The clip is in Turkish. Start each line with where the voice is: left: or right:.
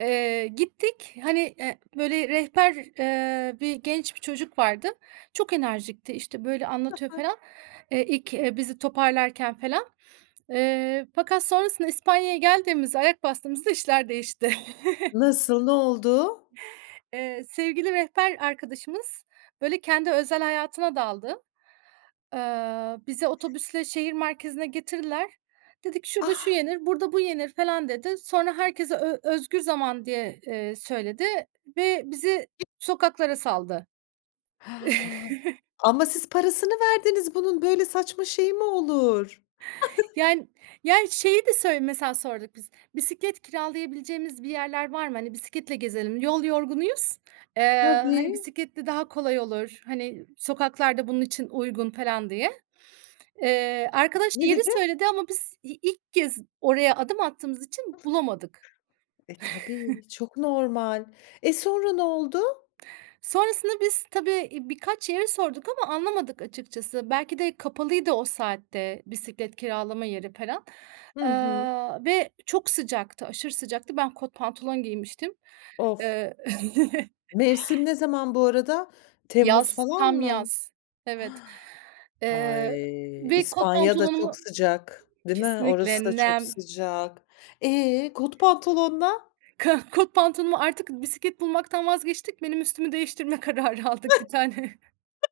right: Eee, gittik, hani, eee, böyle, rehber, eee, bir genç bir çocuk vardı. Çok enerjikti. İşte, böyle,
left: Hı
right: anlatıyor
left: hı.
right: felan, eee, ilk, eee, bizi toparlarken felan. Eee, fakat sonrasında İspanya'ya geldiğimizde, ayak bastığımızda işler değişti.
left: Nasıl? Ne oldu?
right: Eee, sevgili rehber arkadaşımız, böyle, kendi özel hayatına daldı. Eee, bizi otobüsle şehir merkezine getirdiler. Dedi ki:
left: A!
right: "Şurada şu yenir, burada bu yenir." felan dedi. Sonra, herkese ö özgür zaman, diye, eee, söyledi ve bizi
left: [unintelligible]
right: sokaklara saldı.
left: Ama siz parasını verdiniz bunun. Böyle saçma şey mi olur?
right: Yani yani şeyi de söyle mesela, sorduk biz. Bisiklet kiralayabileceğimiz bir yerler var mı? Hani, bisikletle gezelim. Yol yorgunuyuz, eee, hani,
left: Tabii.
right: bisikletle daha kolay olur. Hani, sokaklar da bunun için uygun felan diye. Eee, arkadaş
left: Ne
right: yeri
left: dedi?
right: söyledi ama biz i ilk kez oraya adım attığımız için bulamadık.
left: E, tabii, çok normal. E, sonra ne oldu?
right: Sonrasında biz tabii, eee, birkaç yere sorduk ama anlamadık açıkçası. Belki de kapalıydı o saatte bisiklet kiralama yeri felan.
left: Hı hı.
right: Eee, ve çok sıcaktı, aşırı sıcaktı. Ben kot pantolon giymiştim.
left: Of!
right: Eee
left: Mevsim ne zaman bu arada? Temmuz
right: Yaz,
left: falan
right: tam
left: mı?
right: yaz. Evet. Eee,
left: Ay!
right: ve kot
left: İspanya da çok
right: pantolonumu
left: sıcak, değil mi?
right: Kesinlikle,
left: Orası da çok
right: nem.
left: sıcak. Eee, kot pantolonla
right: Ka kot pantolonumu artık bisiklet bulmaktan vazgeçtik. Benim üstümü değiştirme kararı aldık. 1 tane